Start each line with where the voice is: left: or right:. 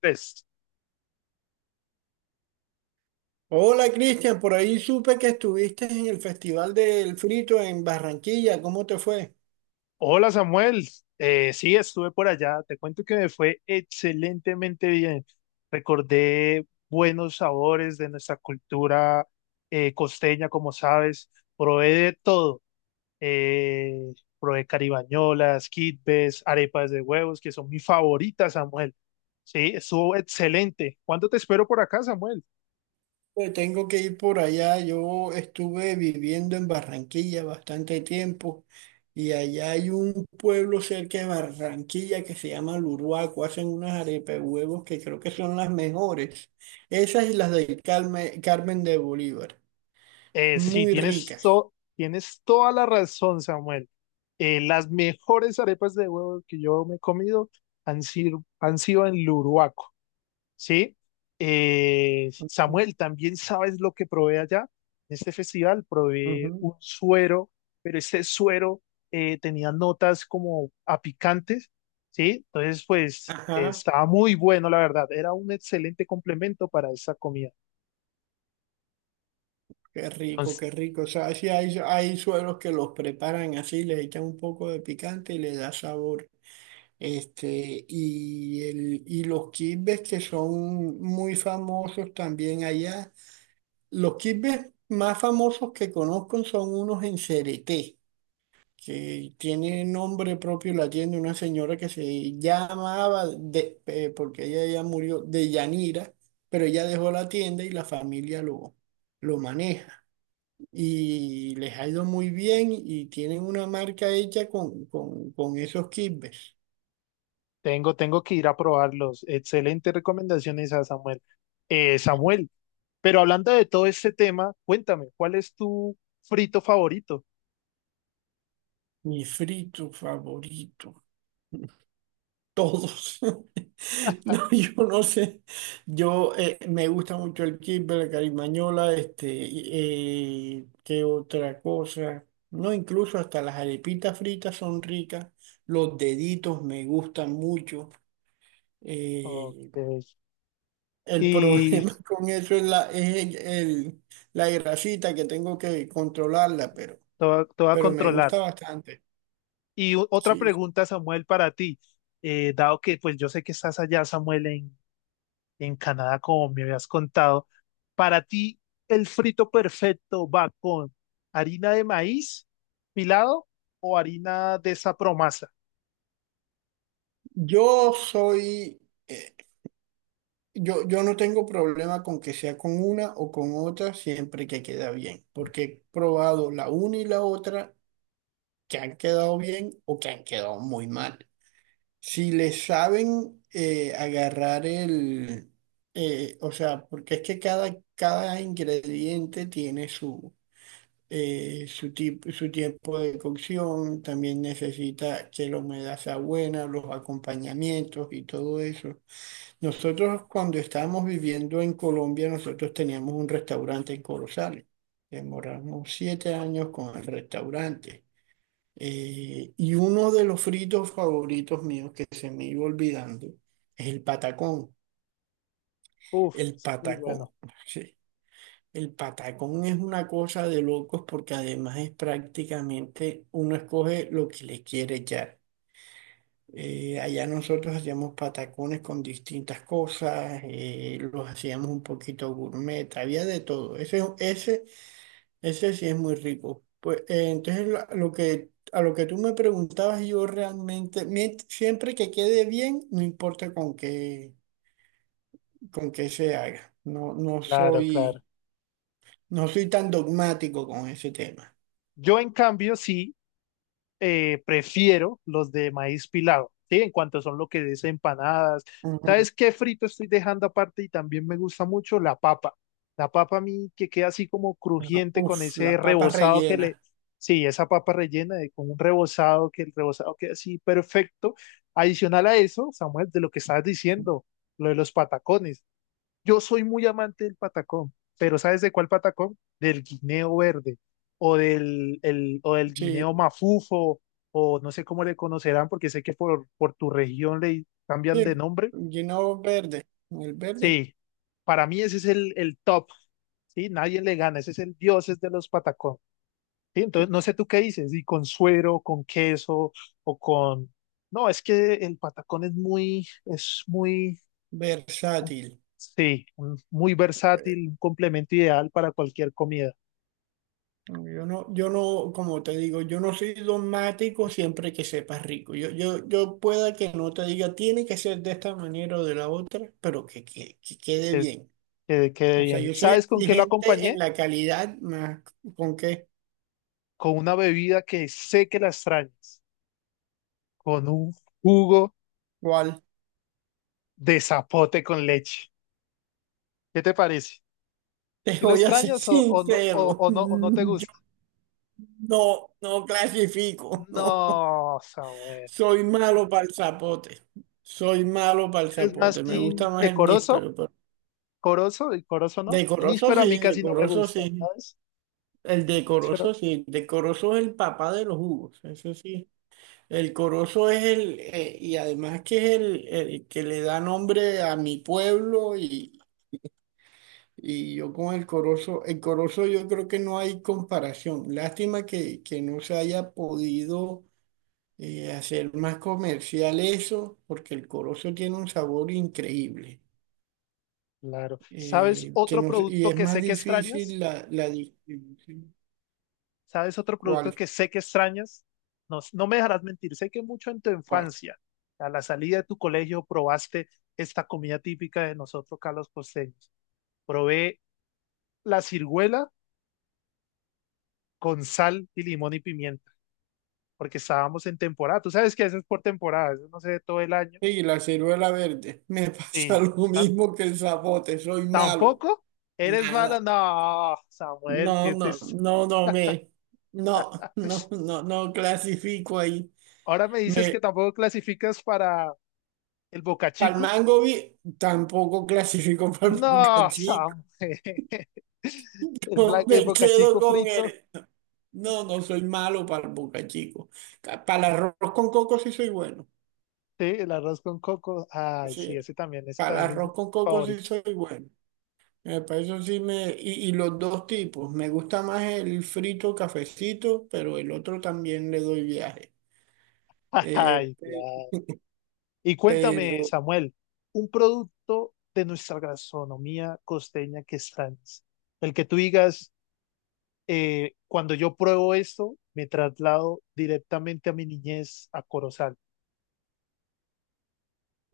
left: Pues,
right: Hola Cristian, por ahí supe que estuviste en el Festival del Frito en Barranquilla. ¿Cómo te fue?
left: hola Samuel. Sí, estuve por allá, te cuento que me fue excelentemente bien. Recordé buenos sabores de nuestra cultura costeña, como sabes, probé de todo. Eh, Probé caribañolas, quitbes, arepas de huevos, que son mis favoritas, Samuel. Sí, estuvo excelente. ¿Cuándo te espero por acá, Samuel?
right: Pues tengo que ir por allá. Yo estuve viviendo en Barranquilla bastante tiempo y allá hay un pueblo cerca de Barranquilla que se llama Luruaco. Hacen unas arepas de huevos que creo que son las mejores. Esas y las del Carmen, Carmen de Bolívar.
left: Sí,
right: Muy ricas.
left: tienes toda la razón, Samuel. Las mejores arepas de huevo que yo me he comido han sido en Luruaco, ¿sí? Samuel, también sabes lo que probé allá. En este festival probé
right: Ujú.
left: un suero, pero este suero tenía notas como a picantes, ¿sí? Entonces, pues,
right: Ajá.
left: estaba muy bueno, la verdad. Era un excelente complemento para esa comida.
right: Qué rico, qué rico. O sea, sí hay sueros que los preparan así, le echan un poco de picante y le da sabor. Y los quimbes que son muy famosos también allá. Los quimbes más famosos que conozco son unos en Cereté, que tiene nombre propio la tienda, una señora que se llamaba, porque ella ya murió, de Yanira, pero ella dejó la tienda y la familia lo maneja y les ha ido muy bien y tienen una marca hecha con, esos kibbes.
left: Tengo que ir a probarlos. Excelentes recomendaciones a Samuel. Samuel, pero hablando de todo este tema, cuéntame, ¿cuál es tu frito favorito?
right: Mi frito favorito, todos. No, yo no sé. Yo me gusta mucho el kibbe, la carimañola, qué otra cosa. No, incluso hasta las arepitas fritas son ricas. Los deditos me gustan mucho.
left: Ok.
right: Eh, El
left: Y
right: problema con eso es la, es el- la grasita que tengo que controlarla, pero,
left: todo a
right: pero me
left: controlar.
right: gusta bastante.
left: Otra
right: Sí.
left: pregunta, Samuel, para ti. Dado que pues yo sé que estás allá, Samuel, en Canadá, como me habías contado, para ti el frito perfecto va con harina de maíz pilado o harina de esa promasa.
right: Yo soy, eh, yo no tengo problema con que sea con una o con otra siempre que queda bien, porque he probado la una y la otra que han quedado bien o que han quedado muy mal. Si le saben agarrar o sea, porque es que cada ingrediente tiene su tiempo de cocción, también necesita que la humedad sea buena, los acompañamientos y todo eso. Nosotros cuando estábamos viviendo en Colombia, nosotros teníamos un restaurante en Corozal. Demoramos 7 años con el restaurante. Y uno de los fritos favoritos míos que se me iba olvidando es el patacón.
left: Uf,
right: El
left: eso es muy bueno.
right: patacón. El patacón es una cosa de locos porque además es prácticamente uno escoge lo que le quiere echar. Allá nosotros hacíamos patacones con distintas cosas, los hacíamos un poquito gourmet, había de todo. Ese sí es muy rico. Pues entonces a lo que tú me preguntabas, yo realmente, siempre que quede bien, no importa con qué, se haga. No, no
left: Claro, claro.
right: soy, no soy tan dogmático con ese tema.
left: Yo en cambio sí prefiero los de maíz pilado, ¿sí? En cuanto son lo que es empanadas. ¿Sabes
right: Ajá.
left: qué frito estoy dejando aparte y también me gusta mucho? La papa. La papa a mí que queda así como crujiente con
right: Uf,
left: ese
right: la papa
left: rebozado que
right: rellena.
left: le... Sí, esa papa rellena de, con un rebozado, que el rebozado queda así perfecto. Adicional a eso, Samuel, de lo que estabas diciendo, lo de los patacones. Yo soy muy amante del patacón, pero ¿sabes de cuál patacón? Del guineo verde o del
right: Sí,
left: guineo mafufo o no sé cómo le conocerán porque sé que por tu región le cambian
right: sí,
left: de nombre.
right: lleno verde, el verde,
left: Sí, para mí ese es el top, ¿sí? Nadie le gana, ese es el dios es de los patacón. ¿Sí? Entonces, no sé tú qué dices, y con suero, con queso o con... No, es que el patacón es muy
right: versátil.
left: Sí, un- muy
right: Eh,
left: versátil, un complemento ideal para cualquier comida.
right: Yo no, yo no, como te digo, yo no soy dogmático siempre que sepas rico. Yo pueda que no te diga, tiene que ser de esta manera o de la otra, pero que quede
left: Es,
right: bien.
left: que quede
right: O sea,
left: bien.
right: yo soy
left: ¿Sabes con qué lo
right: exigente en
left: acompañé?
right: la calidad, más con qué,
left: Con una bebida que sé que la extrañas, con un jugo
right: cuál.
left: de zapote con leche. ¿Qué te parece?
right: Te
left: ¿Si lo
right: voy a ser
left: extrañas
right: sincero,
left: o no te
right: yo
left: gusta?
right: no clasifico, no.
left: No, Samuel.
right: Soy malo para el zapote. Soy malo para el
left: ¿Eres más
right: zapote. Me
left: team
right: gusta más
left: de
right: el
left: corozo?
right: níspero, pero
left: ¿Corozo? ¿Y corozo no?
right: decoroso
left: Níspero a mí
right: sí,
left: casi no me
right: decoroso
left: gusta,
right: sí.
left: ¿sabes?
right: El
left: Pero,
right: decoroso sí. Decoroso es el papá de los jugos, eso sí. El corozo es y además que es el que le da nombre a mi pueblo y yo con el corozo yo creo que no hay comparación. Lástima que no se haya podido hacer más comercial eso, porque el corozo tiene un sabor increíble.
left: claro. ¿Sabes
right: Que
left: otro
right: no, y
left: producto
right: es
left: que
right: más
left: sé que extrañas?
right: difícil la distribución.
left: ¿Sabes otro producto
right: ¿Cuál?
left: que sé que extrañas? No, no me dejarás mentir, sé que mucho en tu
right: ¿Cuál?
left: infancia, a la salida de tu colegio, probaste esta comida típica de nosotros, Carlos Costeños. Probé la ciruela con sal y limón y pimienta, porque estábamos en temporada. Tú sabes que eso es por temporada, eso no se ve todo el año.
right: Sí, la ciruela verde. Me pasa
left: Sí.
right: lo
left: tan-
right: mismo que el zapote, soy malo.
left: Tampoco eres mala,
right: Nada.
left: no, Samuel,
right: No,
left: que te...
right: no, no, no me. No, no, no, no clasifico ahí.
left: Ahora me dices que
right: Me,
left: tampoco clasificas para el Boca
right: para el
left: Chico.
right: mango tampoco clasifico para el
left: No,
right: bocachico.
left: Samuel. El
right: Me quedo
left: bocachico
right: con
left: frito,
right: él. No, no soy malo para el bocachico. Para el arroz con coco sí soy bueno.
left: sí, el arroz con coco. Ay, sí,
right: Sí,
left: ese
right: para
left: también
right: el
left: es mi
right: arroz con coco sí
left: favorito.
right: soy bueno. Para eso sí me... Y los dos tipos. Me gusta más el frito cafecito, pero el otro también le doy viaje. Eh,
left: Ay,
right: pe-
left: claro. Y cuéntame,
right: pero
left: Samuel, un producto de nuestra gastronomía costeña que extrañas. El que tú digas, cuando yo pruebo esto, me traslado directamente a mi niñez a Corozal.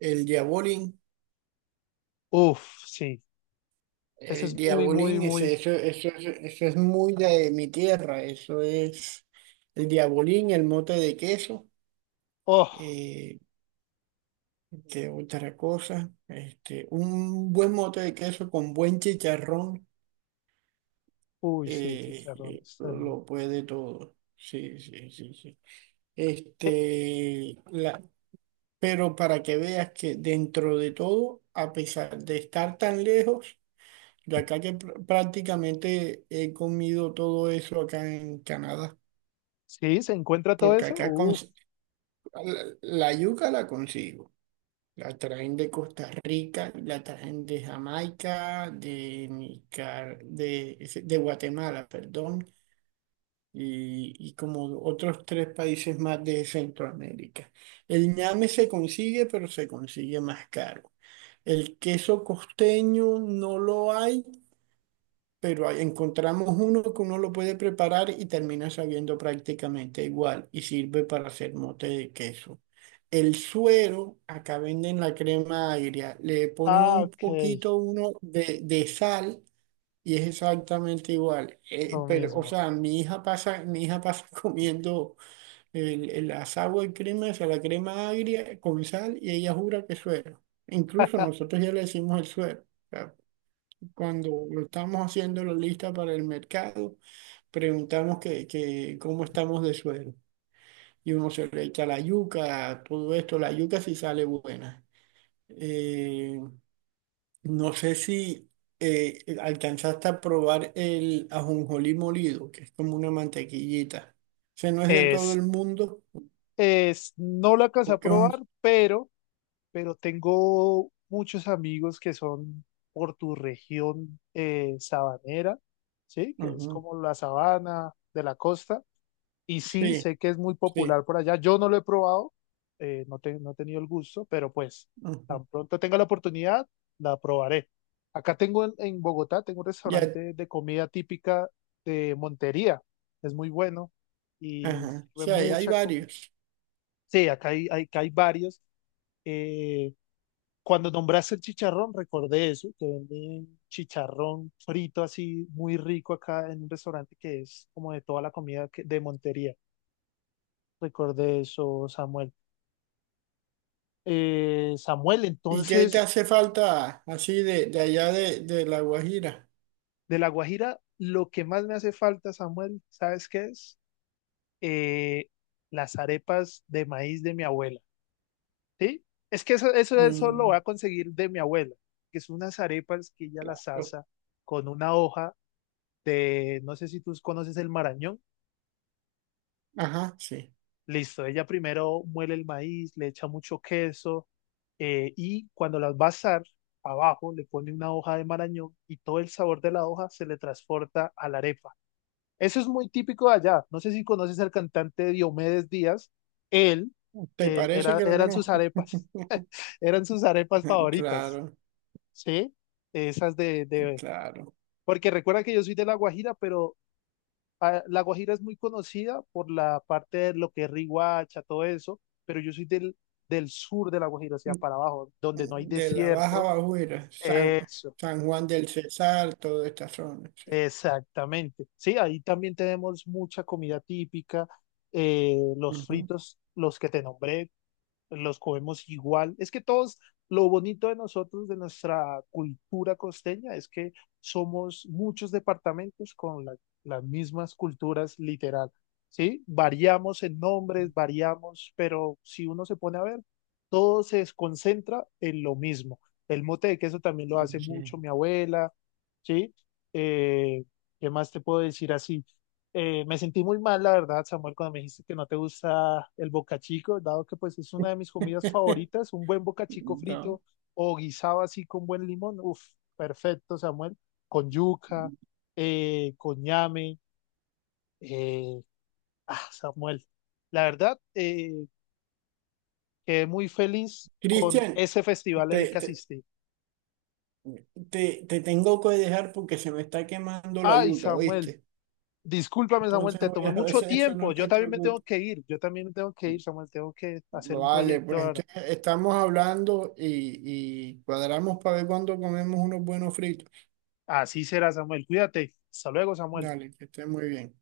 right: el diabolín,
left: Uf, sí, ese
right: el
left: es muy, muy,
right: diabolín, ese,
left: muy.
right: eso es muy de mi tierra. Eso es el diabolín, el mote de queso.
left: Oh,
right: eh, ¿Qué otra cosa? Un buen mote de queso con buen chicharrón
left: uy, sí, chicharrones.
right: lo puede todo. Sí, sí, sí, sí.
left: eh,
right: Este, la, pero para que veas que dentro de todo, a pesar de estar tan lejos, yo acá que prácticamente he comido todo eso acá en Canadá,
left: Sí, se encuentra todo
right: porque
left: eso.
right: acá
left: Uf,
right: la yuca la consigo. La traen de Costa Rica, la traen de Jamaica, de Guatemala, perdón, y como otros tres países más de Centroamérica. El ñame se consigue, pero se consigue más caro. El queso costeño no lo hay pero ahí encontramos uno que uno lo puede preparar y termina sabiendo prácticamente igual y sirve para hacer mote de queso. El suero, acá venden la crema agria, le ponen
left: ah,
right: un
left: ok,
right: poquito uno de sal y es exactamente igual. Eh,
left: lo
right: pero, o
left: mismo.
right: sea, mi hija pasa comiendo el asagua de crema, o sea, la crema agria con sal y ella jura que es suero. Incluso nosotros ya le decimos el suero. O sea, cuando estamos haciendo la lista para el mercado, preguntamos que cómo estamos de suero. Y uno se le echa la yuca, todo esto, la yuca sí sale buena. Eh, no sé si alcanzaste a probar el ajonjolí molido, que es como una mantequillita. Ese no es de todo
left: Es,
right: el mundo,
left: es, no la alcancé a
right: porque es un...
left: probar, pero tengo muchos amigos que son por tu región sabanera, ¿sí? Que es
right: Ujú,
left: como la sabana de la costa. Y sí,
right: sí,
left: sé que es muy
right: sí.
left: popular por allá. Yo no lo he probado, no he tenido el gusto, pero pues
right: Ujú.
left: tan pronto tenga la oportunidad, la probaré. Acá tengo en Bogotá, tengo un
right: Ya,
left: restaurante de comida típica de Montería. Es muy bueno y
right: ajá.
left: sirve
right: Sí, hay
left: mucha comida.
right: varios.
left: Sí, acá acá hay varios. Eh, cuando nombraste el chicharrón, recordé eso, que venden chicharrón frito así muy rico acá en un restaurante que es como de toda la comida de Montería. Recordé eso, Samuel. Samuel,
right: ¿Y qué te
left: entonces,
right: hace falta así de allá de La Guajira?
left: de La Guajira, lo que más me hace falta, Samuel, ¿sabes qué es? Eh, las arepas de maíz de mi abuela. Sí, es que eso lo voy
right: Mm,
left: a conseguir de mi abuela, que son unas arepas que ella las
right: claro.
left: asa con una hoja de, no sé si tú conoces el marañón.
right: Ajá, sí.
left: Listo, ella primero muele el maíz, le echa mucho queso y cuando las va a asar, abajo le pone una hoja de marañón y todo el sabor de la hoja se le transporta a la arepa. Eso es muy típico de allá. No sé si conoces al cantante Diomedes Díaz. Él,
right: ¿Te
left: Él
right: parece
left: era,
right: que lo
left: eran sus
right: conozco?
left: arepas, eran sus arepas favoritas.
right: Claro,
left: Sí, esas
right: claro.
left: porque recuerda que yo soy de La Guajira, pero ah, La Guajira es muy conocida por la parte de lo que es Riohacha, todo eso, pero yo soy del sur de La Guajira, o sea, para abajo, donde no hay
right: De la Baja
left: desierto.
right: Bajuera, San,
left: Eso,
right: San Juan del Cesar, toda esta zona, sí.
left: exactamente. Sí, ahí también tenemos mucha comida típica, los
right: Ujú,
left: fritos, los que te nombré, los comemos igual. Es que todos, lo bonito de nosotros, de nuestra cultura costeña, es que somos muchos departamentos con las mismas culturas literal, ¿sí? Variamos en nombres, variamos, pero si uno se pone a ver, todo se concentra en lo mismo. El mote de queso también lo hace
right: sí.
left: mucho mi abuela, ¿sí? Eh, ¿qué más te puedo decir así? Me sentí muy mal, la verdad, Samuel, cuando me dijiste que no te gusta el bocachico, dado que pues es una de mis comidas favoritas, un buen bocachico
right: No.
left: frito o guisado así con buen limón. Uf, perfecto, Samuel, con yuca, con ñame. eh, Samuel, la verdad, quedé muy feliz con
right: Cristian,
left: ese festival en el
right: te,
left: que
right: te,
left: asistí.
right: te tengo que dejar porque se me está quemando la
left: Ay,
right: yuca,
left: Samuel,
right: ¿viste?
left: discúlpame, Samuel,
right: Entonces
left: te
right: voy
left: tomé
right: a
left: mucho
right: hacer eso,
left: tiempo.
right: no
left: Yo
right: te
left: también me tengo
right: preocupes.
left: que ir, Samuel, tengo que hacer un
right: Vale,
left: proyecto
right: pues
left: ahora.
right: entonces estamos hablando y cuadramos para ver cuándo comemos unos buenos fritos.
left: Así será, Samuel. Cuídate. Hasta luego, Samuel.
right: Dale, que esté muy bien.